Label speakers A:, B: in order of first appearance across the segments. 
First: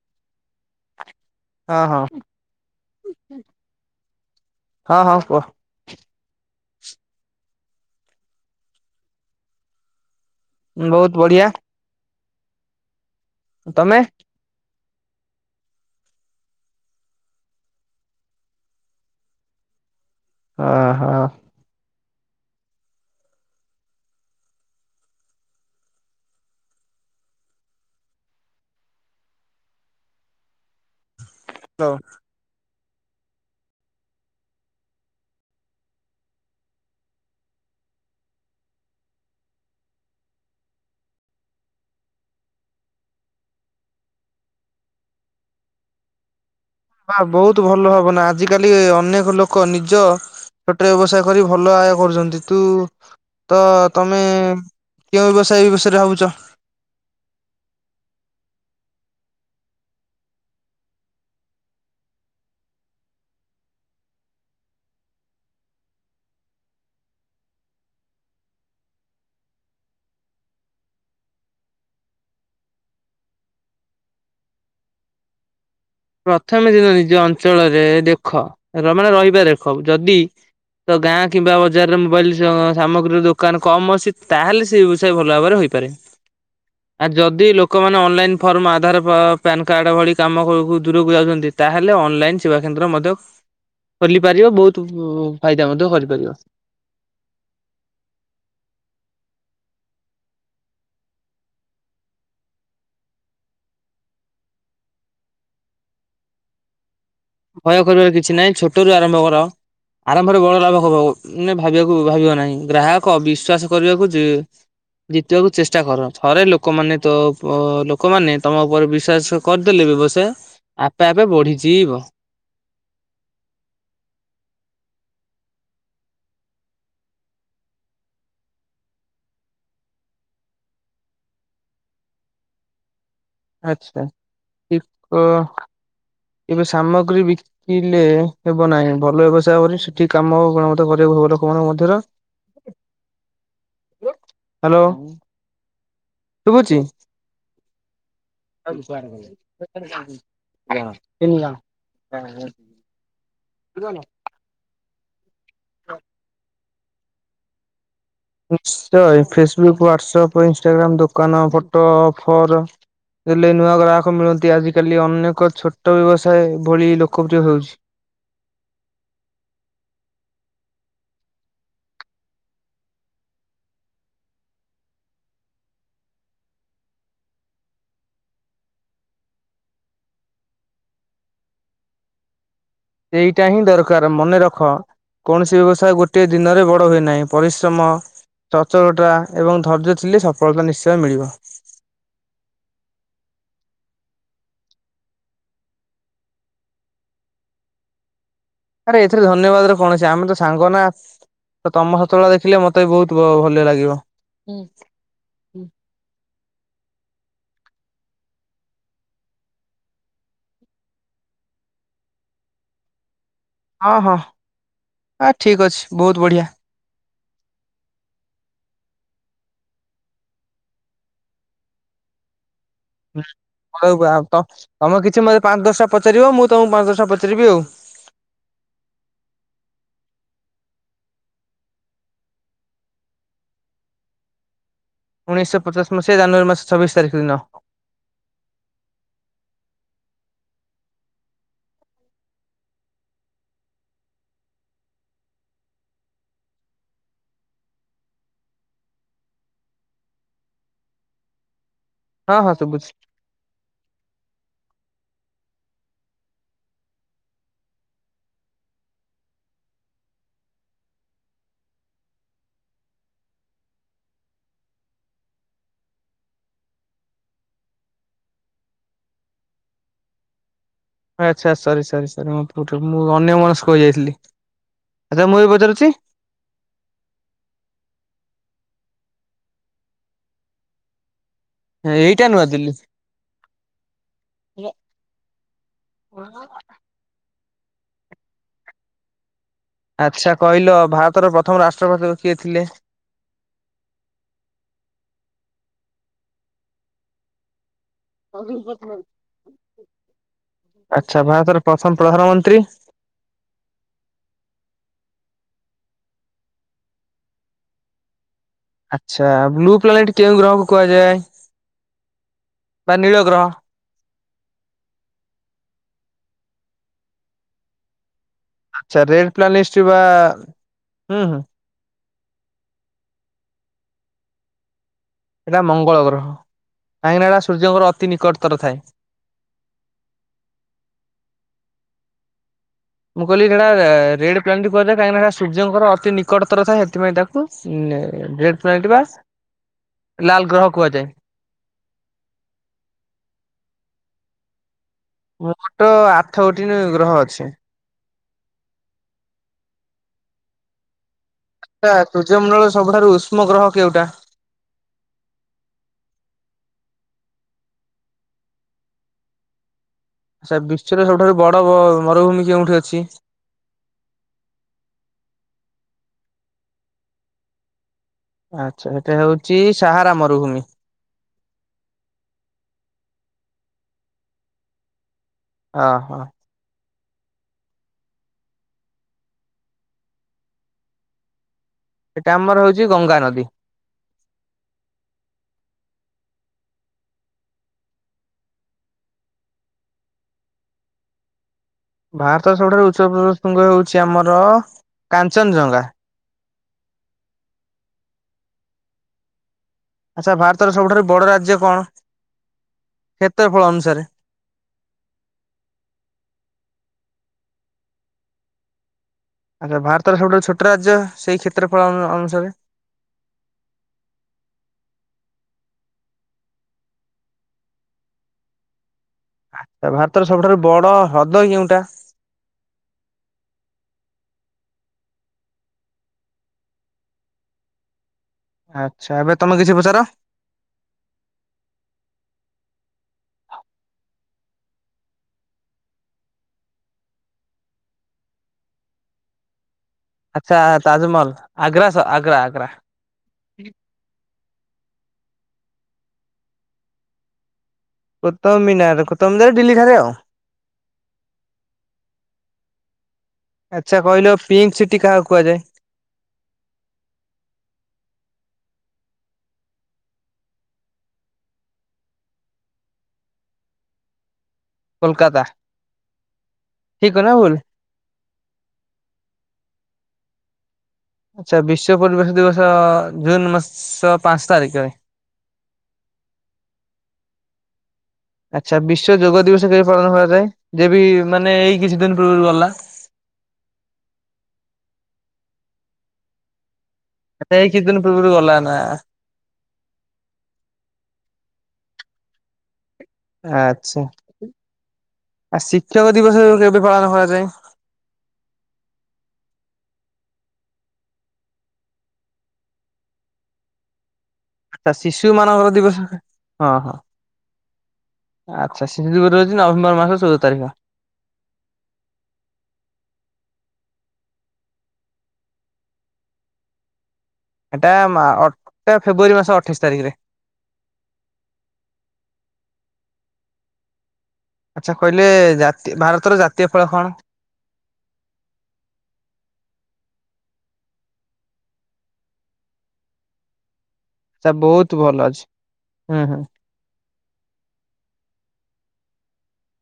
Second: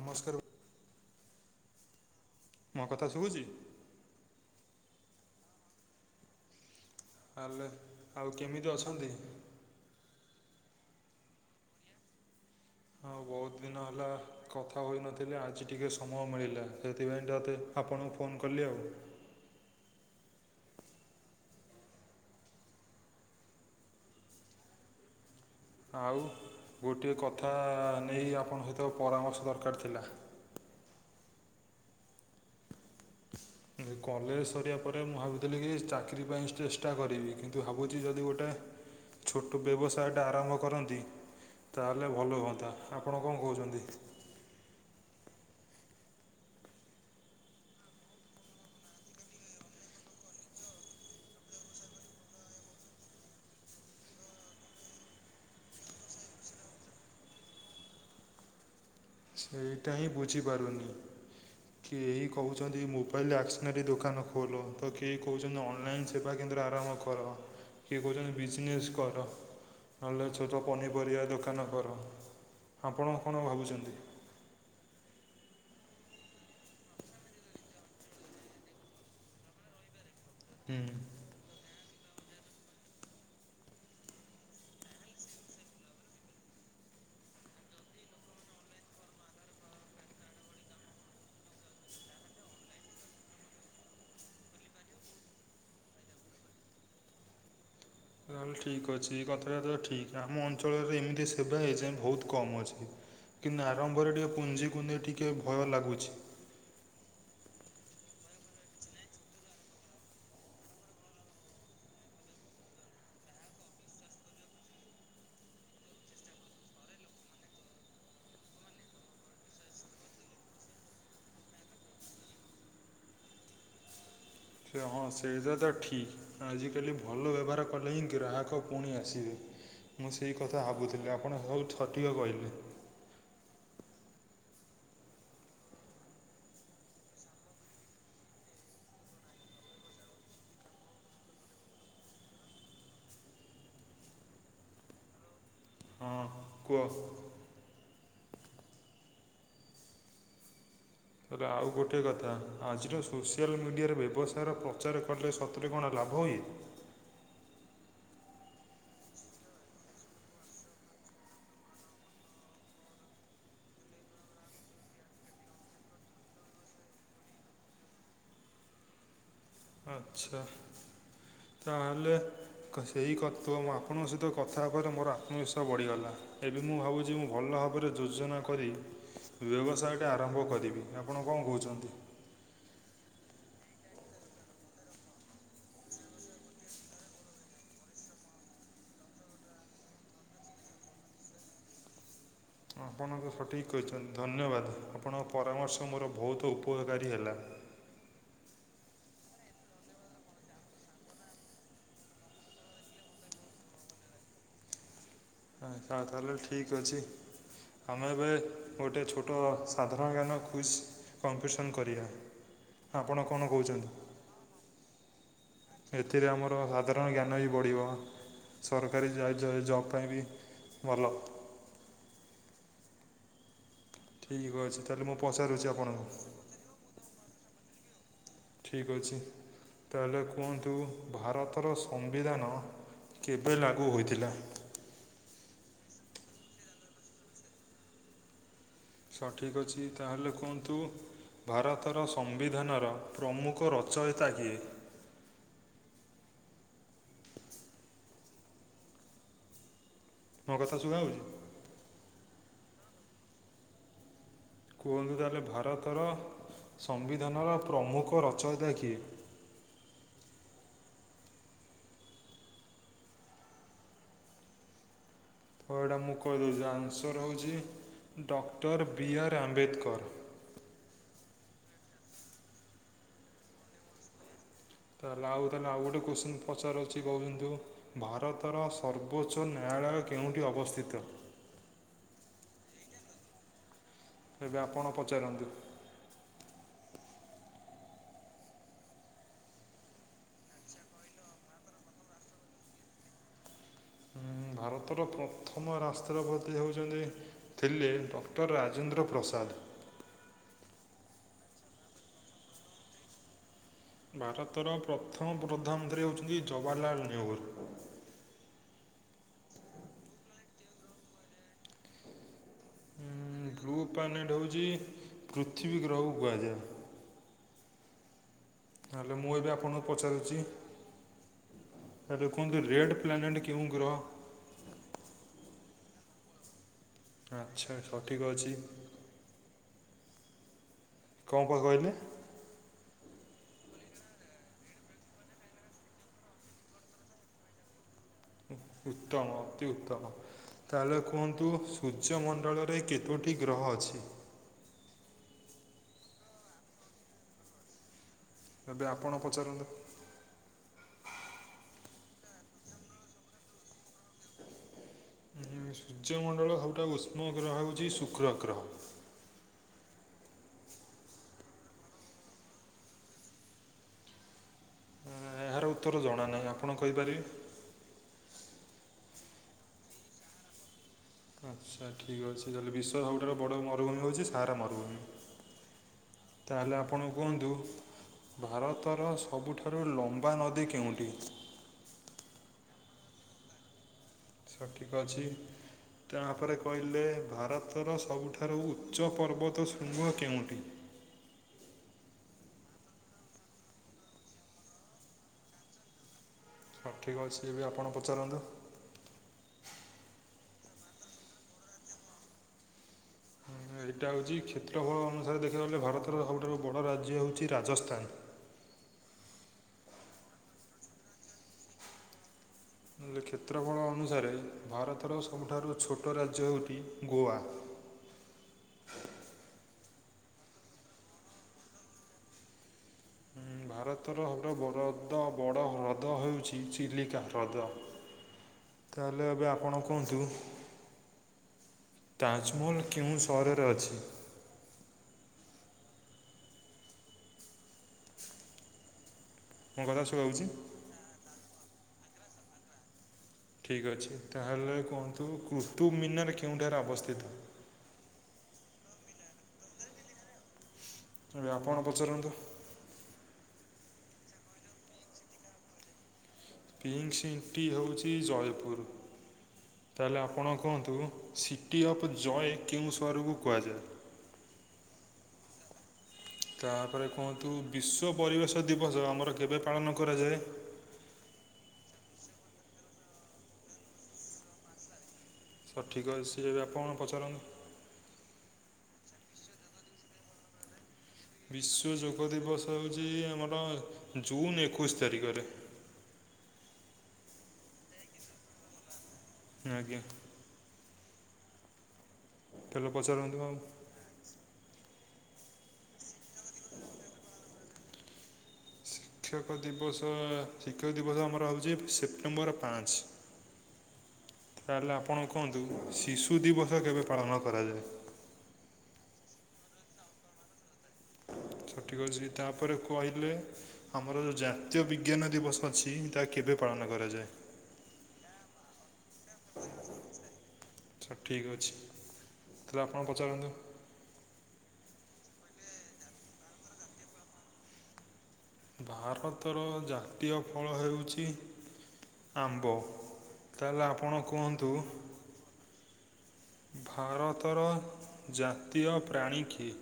A: ନମସ୍କାର।
B: ହଁ ହଁ।
A: ମୋ କଥା ଶୁଭୁଚି?
B: ହଁ ହଁ କୁହ।
A: ତାହାଲେ ଆଉ କେମିତି ଅଛନ୍ତି?
B: ବହୁତ ବଢିଆ।
A: ହଁ ବହୁତ ଦିନ
B: ତମେ
A: ହେଲା କ କଥା ହୋଇନଥିଲେ ଆଜି ଟିକେ ସମୟ ମିଳିଲା, ସେଥିପାଇଁ ତତେ ଆପଣଙ୍କୁ ଫୋନ୍ କଲି ଆଉ। [inaudible]
B: ହ ହୋ।
A: ଆଉ ଗୋଟିଏ କଥା ନେଇ ଆପଣଙ୍କ ସହିତ ପରାମର୍ଶ ଦରକାର ଥିଲା। [inaudible]
B: ହ୍ୟାଲୋ।
A: [unintelligible] କଲେଜ ସରିବା ପରେ ମୁଁ ଭାବୁଥିଲି କି ଚାକିରି ପାଇଁ ଚେଷ୍ଟା କରିବି, କିନ୍ତୁ ଭାବୁଛି ଯଦି ଗୋଟେ ଛୋଟ ବ୍ୟବସାୟଟା ଆରମ୍ଭ କରନ୍ତି। ତାହେଲେ ଭଲ ହୁଅନ୍ତା ଆପଣ କଣ କହୁଛନ୍ତି?
B: ବା ବହୁତ ଭଲ ଭାବନା ଆଜିକାଲି ଅନେକ ଲୋକ ନିଜ ଛୋଟେ ବ୍ୟବସାୟ କରି ଭଲ ଆୟ କରୁଛନ୍ତି, ତୁ ତ ତମେ କେଉଁ ବ୍ୟବସାୟ ଏ ବିଷୟରେ ଭାବୁଚ?
A: [inaudible] ସେଇଟା ହିଁ ବୁଝିପାରୁନି। କେହି କହୁଛନ୍ତି ମୋବାଇଲ ଆସନାରୀ ଦୋକାନ ଖୋଲ ତ କେହି କହୁଛନ୍ତି ଅନଲାଇନ ସେବା କେ ଆରମ୍ଭ କର କିଏ କହୁଛନ୍ତି ବିଜନେସ କର। ନହେଲେ ଛୋଟ ପନିପରିବା ଦୋକାନ କର ଆପଣ କଣ ଭାବୁଛନ୍ତି‌?
B: ପ୍ରଥମେ ଦିନ ନିଜ ଅଞ୍ଚଳରେ ଦେଖ ମାନେ ରହିବା ଦେଖ ଯଦି
A: ହୁଁ
B: ତ ଗାଁ କିମ୍ବା ବଜା ବଜାରରେ ମୋବାଇଲ ସାମଗ୍ରୀର ଦୋକାନ କମ୍ ଅଛି, ତାହେଲେ ସେ ବ୍ୟବସାୟ ଭଲ ଭାବରେ ହୋଇପାରେ। ଆ ଯଦି ଲୋକମାନେ online form Aadhaar PAN card ଭଳି କାମ ହୋଉ ଦୂରକୁ ଯାଉଛନ୍ତି ତାହେଲେ ଅନଲାଇନ୍ ସେବା କେନ୍ଦ୍ର ମଧ୍ୟ ଖୋଲିପାରିବ ବହୁତ ଫାଇଦା ମଧ୍ୟ କରିପାରିବ।
A: [inaudible] ତାହେଲେ ଠିକ୍ ଅଛି କଥାବାର୍ତ୍ତା ଠିକ୍ ଆମ ଅଞ୍ଚଳରେ, ଏମିତି ସେବା ହେଇଯାଏ ବହୁତ କମ ଅଛି। କିନ୍ତୁ ଆରମ୍ଭରେ ଟିକେ ପୁଞ୍ଜି କୁ ନେଇେଇ ଟିକେ ଭୟ ଲାଗୁଚି।
B: ଭୟ କରିବାର କିଛି ନାହିଁ ଛୋଟ ରୁ ଆରମ୍ଭ କର। ଆରମ୍ଭରେ ବଡ଼ ଲାଭ ମ ଭାବିବାକୁ ଭାବିବ ନାହିଁ, ଗ୍ରାହକ ବିଶ୍ଵାସ କରିବାକୁ ଯେ ଜିତିବାକୁ ଚେଷ୍ଟା କର ଥରେ ଲୋକମାନେ ତ ଲୋକମାନେ ତମ ଉପରେ ବିଶ୍ବାସ କରିଦେଲେ ବ୍ୟବସାୟ ଆପେ ଆପେ ବଢିଯିବ।
A: ସେ ହଁ ସେଇଟା ତ ଠିକ୍ ଆଜିକାଲି ଭଲ ବ୍ୟବହାର କଲେ ହିଁ ଗ୍ରାହକ ପୁଣି ଆସିବେ। ମୁଁ ସେଇ କଥା ଭାବୁଥିଲି ଆପଣ ସବୁ ସଠିକ୍ କହିଲେ।
B: ଆଚ୍ଛା ଅ ଏବେ ସାମଗ୍ରୀ ବିକିଲେ ହେବ ନାହିଁ ଭଲ ବ୍ୟବସାୟ କରି ସେଠି କାମ ଗୁଣ ମତ କର ଲୋକ ମଙ୍କ ମଧ୍ୟରେ
A: [inaudible]
B: ହ୍ୟାଲୋ!
A: କୁଅ!
B: ହ୍ୟାଲ!
A: ତାହେଲେ ଆଉ ଗୋଟିଏ କଥା ଆଜିର ସୋସିଆଲ ମିଡ଼ିଆରେ ବ୍ୟବସାୟର ପ୍ରଚାର କଲେ ସତ ସତରେ କଣ
B: ନିଶ୍ଚୟ
A: ଲାଭ ହୁଏ?
B: ନିଶ୍ଚୟ ଫେସବୁକ୍ ହ୍ଵାଟସଆପ୍ ଇନସଟାଗ୍ରମ୍ ଦୋକାନ ଫଟୋ ଅଫର୍ ହେଲେ ନୂଆ ଗ୍ରାହକ ମିଳନ୍ତି ଆଜିକାଲି ଅନେକ ଛୋଟ ବ୍ୟବସାୟ ଭଳି ଲୋକପ୍ରିୟ ହେଉଛି।
A: ଆଛା ତା ହେଲେ ସେହି ଆପଣଙ୍କ ସହିତ କଥା ହେବରେ ମୋର ଆତ୍ମବିଶ୍ୱାସ ବଢ଼ିଗଲା, ଏବେ ମୁଁ ଭାବୁଛି ମୁଁ ଭଲ ଭାବରେ ଯୋଜନା କରି ବ୍ୟବସାୟଟା ଆରମ୍ଭ କରିବି ଆପଣ କଣ କହୁଛନ୍ତି?
B: ଏଇଟା ହିଁ ଦରକାର ମନେ ରଖ କୌଣସି ବ୍ୟବସାୟ ଗୋଟଏ ଦିନରେ ବଡ ହୁଏ ନାହିଁ ପରିଶ୍ରମ ସଚଟତା ଏବଂ ଧୈର୍ଯ୍ୟ ଥିଲେ ସଫଳତା ନିଶ୍ଚୟ ମିଳିବ।
A: [inaudible] ଆପଣଙ୍କୁ ସଠିକ୍ କହିଛନ୍ତି, ଧନ୍ୟବାଦ ଆପଣଙ୍କ ପରାମର୍ଶ ମୋର ବହୁତ ଉପକାରୀ ହେଲା। [inaudible]
B: ଆରେ ଏଥିରେ ଧନ୍ୟବାଦ ର କୌଣସି ଆମେ ତ ସାଙ୍ଗ ନା ତ ତମ ସଫଳତା ଦେଖିଲେ ମତେ ବି ବହୁତ ଭଲ ଲାଗିବ। ହୁଁ।
A: ଆଛ ତାହେଲେ ଠିକ ଅଛି। ଆମେ ଏବେ ଗୋଟେ ଛୋଟ ସାଧାରଣ ଜ୍ଞାନ କୁଇଜ୍ କମ୍ପିଟିସନ୍ କରିବା। ଆପଣ କଣ କହୁଛନ୍ତି?
B: ହଁ ହଁ ଆ ଠିକ୍ ଅଛି ବହୁତ ବଢ଼ିଆ।
A: କାରଣ ଜ୍ଞାନ ବି ବଢ଼ିବ ସରକାରୀ ଜବ୍ ପାଇଁ ବି ଭଲ। [inaudible]
B: ହଁ। ଉ
A: ଠିକ୍ ଅଛି
B: ତମେ
A: ତାହେଲେ ମୁଁ
B: କିଛି ମତେ ପାଞ୍ଚ
A: ପଚାରୁଛି
B: ଦଶଟା
A: ଆପଣଙ୍କୁ
B: ପଚାରିବ ମୁଁ ତମକୁ ପାଞ୍ଚ ଦଶଟା ପଚାରିବି ଆଉ।
A: ଠିକ୍ ଅଛି ତାହେଲେ କୁହନ୍ତୁ ଭାରତର ସମ୍ବିଧାନ କେବେ ଲାଗୁ ହୋଇଥିଲା?
B: ଉଣେଇଶଶହ ପଚାଶ ମସିହା ଜାନୁଆରୀ ମାସ ଛବିଶ ତାରିଖ ଦିନ।
A: ସ ଠିକ୍ ଅଛି ତାହେଲେ କୁହନ୍ତୁ। ଭାରତର ସମ୍ବିଧାନର ପ୍ରମୁଖ ରଚୟତା କିଏ? ମୋ କଥା ଶୁଭା ଯାଉଛି?
B: ହଁ ହଁ ଶୁଭୁଛି।
A: କୁହନ୍ତୁ ତାହେଲେ ଭାରତର ସମ୍ବିଧାନର ପ୍ରମୁଖ ରଚୟତା କିଏ? [inaudible] ତ ଏଇଟା ମୁଁ କହିଦଉଛି ଆନ୍ସର ହଉଛି। Doctor B R Ambedkar.
B: ଆଚ୍ଛା ସରି ସରି ସରି ମୁଁ ଅନ୍ୟ ମନସ୍କ ହେ ଯାଇଥିଲି।
A: ତାହେଲେ ଆଉ ତାହେଲେ ଆଉ ଗୋଟେ କୋଶ୍ଚିନ୍ ପଚାରଉଚି ବନ୍ଧୁ ଭାରତ ତର ସର୍ବୋଚ୍ଚ ନ୍ୟାୟଳୟ କେଉଁଠି ଅବସ୍ଥିତ?
B: ଏଇଟା ନୂଆଦିଲ୍ଲୀ।
A: ଏବେ ଆପଣ ପଚାରନ୍ତୁ?
B: ଆଛା, କହିଲ ଭାରତର ପ୍ରଥମ ରାଷ୍ଟ୍ରପତି କିଏ ଥିଲେ?
A: ହୁଁ, ଭାରତର ପ୍ରଥମ ରାଷତ୍ରପତି ହେଉଛନ୍ତି? ଥିଲେ ଡକ୍ଟର ରାଜେନ୍ଦ୍ର ପ୍ରସାଦ
B: ଆଛା, ଭାରତର ପ୍ରଥମ ପ୍ରଧାନମନ୍ତ୍ରୀ?
A: ଭାରତର ପ୍ରଥମ ପ୍ରଧାନନ୍ତ୍ରୀ ହେଉଛନ୍ତି ଜବାହାରଲାଲ ନେହୁର୍।
B: ଆଚ୍ଛା, ବ୍ଲୁ ପ୍ଲାନେଟ କେଉଁ ଗ୍ରହକୁ କୁହାଯାଏ? ବା
A: ହୁଁ,
B: ନୀଳ ଗ୍ରହ
A: ବ୍ଲୁ ପ୍ଲାନେଟ ହଉଛି, ପୃଥିବୀ ଗ୍ରହକୁ କୁହାଯାଏ।
B: ଆଚ୍ଛା,
A: ହେଲେ ମୁଁ
B: ରେଡ୍
A: ଏବେ
B: ପ୍ଲାନିଷ୍ଟ
A: ଆପଣଙ୍କୁ
B: ବା ହୁଁ ହୁଁ।
A: ଦେଖନ୍ତୁ, ରେଡ୍ ପ୍ଲାନେଟ କେଉଁ ଗ୍ରହ?
B: ଏଟା ମଙ୍ଗଳ ଗ୍ରହ। କାହିଁକିନା ଏଟା
A: ଆଚ୍ଛା
B: ସୂର୍ଯ୍ୟଙ୍କର ଅତି
A: ସଠିକ୍ ଅଛି
B: ନିକଟତର ଥାଏ।
A: କଣ ପା କହିଲେ?
B: ମୁଁ, କହିଲି ହେଡା ରେଡ୍ ପ୍ଲାନିଟ୍ କୁହାଯାଏ। କାହିଁକିନା ହେଟା ସୂର୍ଯ୍ୟଙ୍କର ଅତି ନିକଟତର ଥାଏ। ହେଥିପାଇଁ ତାକୁ ନେ
A: ଉତ୍ତମ! ଅତି ଉତ୍ତମ!
B: ଲାଲ ଗ୍ରହ
A: ତାହେଲେ,
B: କୁହାଯାଏ।
A: କୁହନ୍ତୁ ସୂର୍ଯ୍ୟମଣ୍ଡଳରେ କେତୋ ଟି ଗ୍ରହ ଅଛି?
B: ମୋଟ୍ ଆଠ ଗୋଟି ନେ ଗ୍ରହ ଅଛି।
A: ଏବେ ଆପଣ ପଚାରନ୍ତୁ?
B: ଆଛା, ସୂର୍ଯ୍ୟମଣ୍ଡଳର ସବୁଠାରୁ ଉଷ୍ମ ଗ୍ରହ କେଉଁଟା?
A: ହୁଁ, ସୂର୍ଯ୍ୟମଣ୍ଡଳର ସବୁଠାରୁ ଉଷ୍ମ ଗ୍ରହ ହଉଛି, ଶୁକ୍ର ଗ୍ରହ।
B: ଆଛା, ବିଶ୍ଵର ସବୁଠାରୁ ବଡ-ଅ ମରୁଭୂମି କେଉଁଠି ଅଛି?
A: ଏହାର ଉତ୍ତର ଜଣା ନାହିଁ। ଆପଣ କହିପାରିବେ!
B: ଆଛା, ହେଟା ହେଉଛି ସାହାରା ମରୁଭୂମି।
A: ଆଚ୍ଛା, ଠିକ୍ ଅଛି। ତାହେଲେ ବିଶ୍ବର ସବୁଠାରୁ ବଡ଼ ମରୁଭୂମି ହଉଛି, ସାହାରା ମରୁଭୂମି।
B: ଆ, ହଁ।
A: ତାହେଲେ ଆପଣ କୁହନ୍ତୁ! ଭାରତର ସବୁଠାରୁ ଲମ୍ବା ନଦୀ କେଉଁଠି?
B: ଏଟା ଆମର ହଉଛି ଗଙ୍ଗାନଦୀ।
A: ସଠିକ୍ ଅଛି। ତା'ପରେ କହିଲେ, ଭାରତର ସବୁଠାରୁ ଉଚ୍ଚ ପର୍ବତ ଶୃଙ୍ଗ କେଉଁଠି? [unintelligible]
B: ଭାରତର ସବୁଠାରୁ ଉଚ୍ଚ [unintelligible] ଶୃଙ୍ଗ ହେଉଛି ଆମର କାଞ୍ଚନ ଜଂଗା।
A: ହଁ, ଠିକ ଅଛି। ଏବେ ଆପଣ ପଚାରନ୍ତୁ?
B: ଆଚ୍ଛା, ଭାରତର ସବୁଠାରୁ ବଡ ରାଜ୍ୟ କଣ? କ୍ଷେତ୍ରଫଳ ଅନୁସାରେ?
A: ଏଇଟା ହଉଛି, କ୍ଷେତ୍ରଫଳ ଅନୁସାରେ ଦେଖିବାକୁ ଗଲେ, ଭାରତର ସବୁଠାରୁ ବଡ ରା ଯେ ହଉଛି, ରାଜସ୍ଥାନ।
B: ଆଚ୍ଛା, ଭାରତର ସବୁଠାରୁ ଛୋଟ ରାଜ୍ୟ, ସେଇ କ୍ଷେତ୍ରଫଳ ଅ-ଅନୁସାରେ?
A: ଉଁ କ୍ଷେତ୍ରଫଳ ଅନୁସାରେ ଭାରତର ସବୁଠାରୁ ଛୋଟ ରାଜ୍ୟ ହେଉତି ଗୋଆ। ହ [unintelligible]
B: ଆଟ୍ଟା, ଭାରତର ସବୁଠାରୁ ବଡ ହ୍ରଦ କେଉଁଟା?
A: ହୁଁ। ଭାରତର ହବୁଠାରୁ ବଡ଼ ଅଦ ବଡ଼ ହ୍ରଦ ହେଉଛି, ଚିଲିକା ହ୍ରଦ।
B: ଆଛା,
A: ତାହେଲେ
B: ଏବେ ତମେ
A: ଆପଣ
B: କିଛି ପଚାର?
A: କୁହନ୍ତୁ ତାଜମହଲ କେଉଁ ସହରରେ ଅଛି? ମୋ କଥା ଶୁଭାଯାଉଛି
B: ଆଚ୍ଛା, ତାଜମହଲ! ଆଗ୍ରା ସ ଆଗ୍ରା ଆଗ୍ରା।
A: ଠିକ୍ ଅଛି। ତାହେଲେ କୁହନ୍ତୁ କୁତୁବ୍ ମିନାର୍ କେଉଁଠାରେ ଅବସ୍ଥିତ?
B: କୁତୁବ୍ ମିନାର୍! କୁତବ୍ ମିନାର୍ ଦିଲ୍ଲୀ ଠାରେ ଆଉ।
A: ଏବେ ଆପଣ ପଚାରନ୍ତୁ?
B: ଆଚ୍ଛା କହିଲ, ପିଙ୍କ୍ ସିଟି କାହାକୁ କୁହାଯାଏ?
A: ପିଙ୍କ୍ ସିଂଟି ହେଉଛି, ଜୟପୁର। ତାହେଲେ, ଆପଣ କୁହନ୍ତୁ! ସିଟି ଅଫ୍ ଜୟ କେଉଁ ସହରକୁ କୁହାଯାଏ? ହ [unintelligible]
B: କୋଲକାତା।
A: ତାପରେ
B: ଠିକ୍ କହିଲି ନା
A: କୁହନ୍ତୁ,
B: ଭୁଲ?
A: ବିଶ୍ୱ ପରିବେଶ ଦିବସ ଆମର କେବେ ପାଳନ କରାଯାଏ?
B: ଆଚ୍ଛା ବିଶ୍ଵ ପରିବେଶ ଦିବସ ଜୁନ ମାସ ପାଞ୍ଚ ତାରିଖରେ।
A: ସଠିକ୍ ଅଛି। ଏବେ ଆପଣ ପଚାରନ୍ତୁ।
B: ଆଚ୍ଛ। ବିଶ୍ୱ ଯୋଗ ଦିବସ କେବେ ପାଳନ କରାଯାଏ? ଯେ ବି ମାନେ ଏଇ
A: ବିଶ୍ଵ
B: କିଛି ଦିନ
A: ଯୋଗ
B: ପୂର୍ବରୁ ଗଲା
A: ଦିବସ ହଉଛି ଆମର ଜୁନ ଏକୋଇଶି ତାରିଖରେ।
B: ଏବେ ଏଇ କିଛି ଦିନ ପୂର୍ବରୁ ଗଲା ନା?
A: ଆଜ୍ଞା। ତାହେଲେ ପଚାରନ୍ତୁ ଆଉ।
B: ଆଚ୍ଛା। ଆ ଶିକ୍ଷକ ଦିବସ କେ-କେବେ ପାଳନ କରାଯାଏ?
A: ଶିକ୍ଷକ ଦିବସ, ଶିକ୍ଷକ ଦିବସ ଆମର ହଉଛି ସେପ୍ଟେମ୍ବର ପାଞ୍ଚ।
B: ଆଚ୍ଛା
A: ତାହେଲେ
B: ଶିଶୁ
A: ଆପଣ କୁହନ୍ତୁ,
B: ମାନଙ୍କର ଦିବସ
A: ଶିଶୁ
B: ହଁ
A: ଦିବସ
B: ହଁ
A: କେବେ ପାଳନ କରାଯାଏ?
B: ଆଚ୍ଛା। ଶିଶୁ ଦିବର ରହୁଛି ନଭେମ୍ବର ମାସ ଚଉଦ ତାରିଖ।
A: ହଁ ସଠିକ୍ ଅଛି, ତାପରେ କହିଲେ ଆମର ଯୋଉ ଜାତୀୟ ବିଜ୍ଞାନ ଦିବସ ଅଛି ତା କେବେ ପା ପାଳନ କରାଯାଏ?
B: ଏଇଟା ଅଟଟା ଫେବୃଆରୀ ମାସ ଅଠେଇଶ ତାରିଖରେ।
A: ତ ଠିକ୍ ଅଛି, ତାହେଲେ ଆପଣ ପଚାରନ୍ତୁ।
B: ଆଚ୍ଛା କହିଲେ, ଜାତୀୟ ଭାରତର ଜାତୀୟ ଫଳ କଣ?
A: ଭାରତର ଜାତୀୟ ଫଳ ହେଉଛି ଆମ୍ବ। ତାହେଲେ ଆପ
B: ତା ବହୁତ ଭଲ ଅଛି। ହୁଁ ହୁଁ।
A: ଭାରତର ଜାତୀୟ ପ୍ରାଣୀ କିଏ?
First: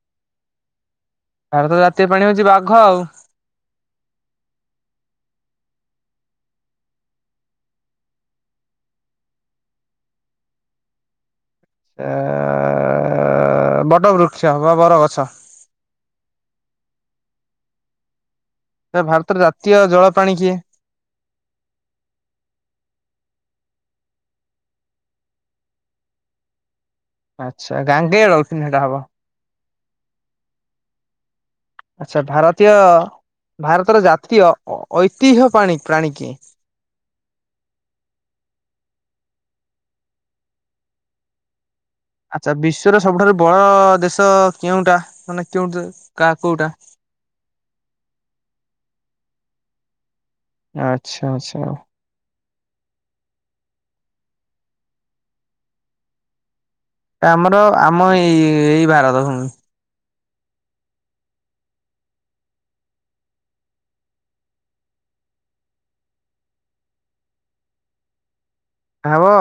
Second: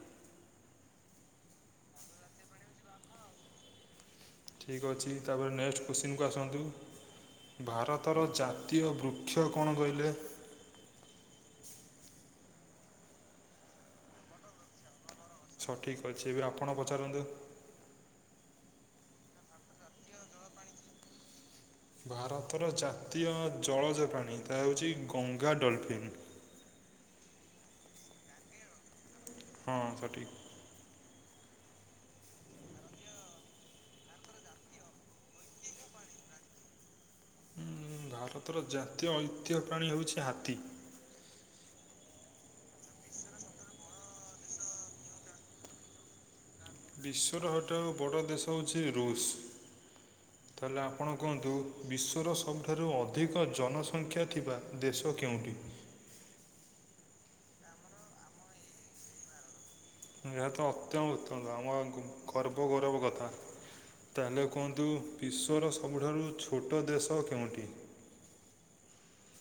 B: ଭାରତର ଜାତୀୟ ପ୍ରାଣୀ ହଉଛି ବାଘ ଆଉ।
A: ଠିକ୍ ଅଛି, ତାପରେ ନେକ୍ସଟ କୋଶ୍ଚିନକୁ ଆସନ୍ତୁ। ଭାରତର ଜାତୀୟ ବୃକ୍ଷ କଣ କହିଲେ?
B: ଏ- ଆ-ବଡ଼ ବୃକ୍ଷ ବା ବର ଗଛ।
A: ଆଚ୍ଛା ଠିକ ଅଛି। ଏବେ ଆପଣ ପଚାରନ୍ତୁ।
B: ଭାରତର ଜାତୀୟ ଜଳ ପ୍ରାଣୀ କିଏ?
A: ଭାରତର ଜାତୀୟ ଜଳଜ ପ୍ରାଣୀ, ତାହା ହେଉଛି କଙ୍ଗା ଡଲଫିନ୍। [inaudible]
B: ଆଚ୍ଛା ଗାଣ୍ଡିଆଳ [unintelligible] ହବ।
A: ହଁ ସେ ଠିକ
B: ଆଚ୍ଛା। ଭାରତୀୟ ଭାରତର ଜାତୀୟ ଐ-ଐତିହ୍ୟ ପାଣି ପ୍ରାଣୀ କିଏ?
A: ହୁଁ, ଭାରତର ଜାତୀୟ ଐତିହ୍ୟ ପ୍ରାଣୀ ହଉଛି ହାତୀ।
B: ଆଚ୍ଛା। ବିଶ୍ଵର ସବୁଠାରୁ ବଡ ଦେଶ କେଉଁଟା? ମାନେ କେଉଠି କା କୋଉଟା?
A: ବିଶ୍ୱର ହଟ ଆଉ ବଡ଼ ଦେଶ ହେଉଛି ରୁଷ। ତାହେଲେ ଆପଣ
B: ଆଚ୍ଛା
A: କୁହନ୍ତୁ,
B: ଆଚ୍ଛା।
A: ବିଶ୍ଵର ସବୁ ଠାରୁ ଅଧିକ ଜନସଂଖ୍ୟା ଥିବା ଦେଶ କେଉଁଠି?
B: ଆମର ଆମ ଏଇ-ଇ-ଇ-ଏଇ ଭାରତ ଭୂମୀ।
A: ଏହା ତ ଅତ୍ୟନ୍ତ ଉତ୍ତମ ଆମ ଗ-ଗର୍ବ ଗୌରବ କଥା। ତାହେଲେ କୁହନ୍ତୁ, ବିଶ୍ୱର ସବୁଠାରୁ ଛୋଟ ଦେଶ କେଉଁଠି?
B: ହାବ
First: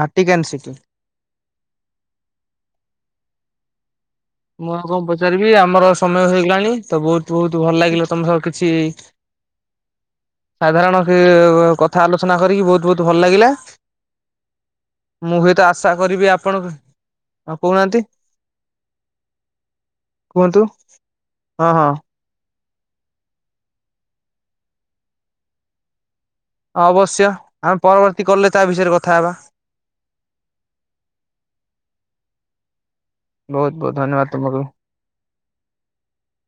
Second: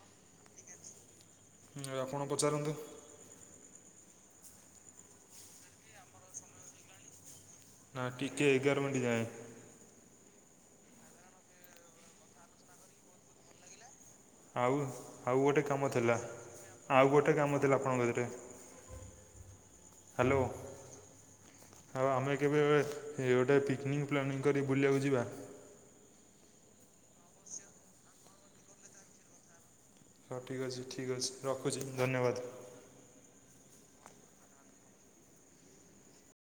B: ଭାଟିକାନ୍ ସିଟି।
A: ହୁଁ ଆପଣ ପଚାରନ୍ତୁ।
B: ମୁଁ ଆଉ କଣ ପଚାରିବି, ଆମର ସମୟ ହୋଇଗଲାଣି ତ ବହୁତ ବହୁତ ଭଲ
A: ନା
B: ଲାଗିଲା ତମ ସହ
A: ଟିକେ
B: କିଛି
A: ଏଗାର ମିନିଟ୍ ଯାଏଁ
B: ସାଧାରଣ କି କଥା ଆଲୋଚନା କରିକି, ବହୁତ ବହୁତ ଭଲ ଲାଗିଲା
A: ଆଉ
B: ମୁଁ
A: ଆଉ
B: ହୁଏତ
A: ଗୋଟେ କାମ
B: ଆଶା
A: ଥିଲା,
B: କରିବି ଆପଣଙ୍କୁ
A: ଆଉ ଗୋଟେ
B: ହଁ
A: କାମ ଥିଲା
B: କହୁନାହାନ୍ତି
A: ଆପଣଙ୍କ କତିରେ। ହ୍ୟାଲୋ।
B: କୁହନ୍ତୁ, ହଁ ହଁ।
A: କେବେ କେବେ ଗୋଟେ ପିକନିକ୍ ପ୍ଲାନିଂ କରି ବୁଲିବାକୁ ଯିବା?
B: ଅବଶ୍ୟ ଆମେ ପରବର୍ତ୍ତୀ କଲରେ ତା ବିଷୟରେ କଥା ହେବା।
A: ହଁ ଠିକ୍ ଅଛି ଠିକ୍ ଅଛି ରଖୁଛି ଧନ୍ୟବାଦ।
B: ବହୁତ ବହୁତ ଧନ୍ୟବାଦ ତୁମକୁ।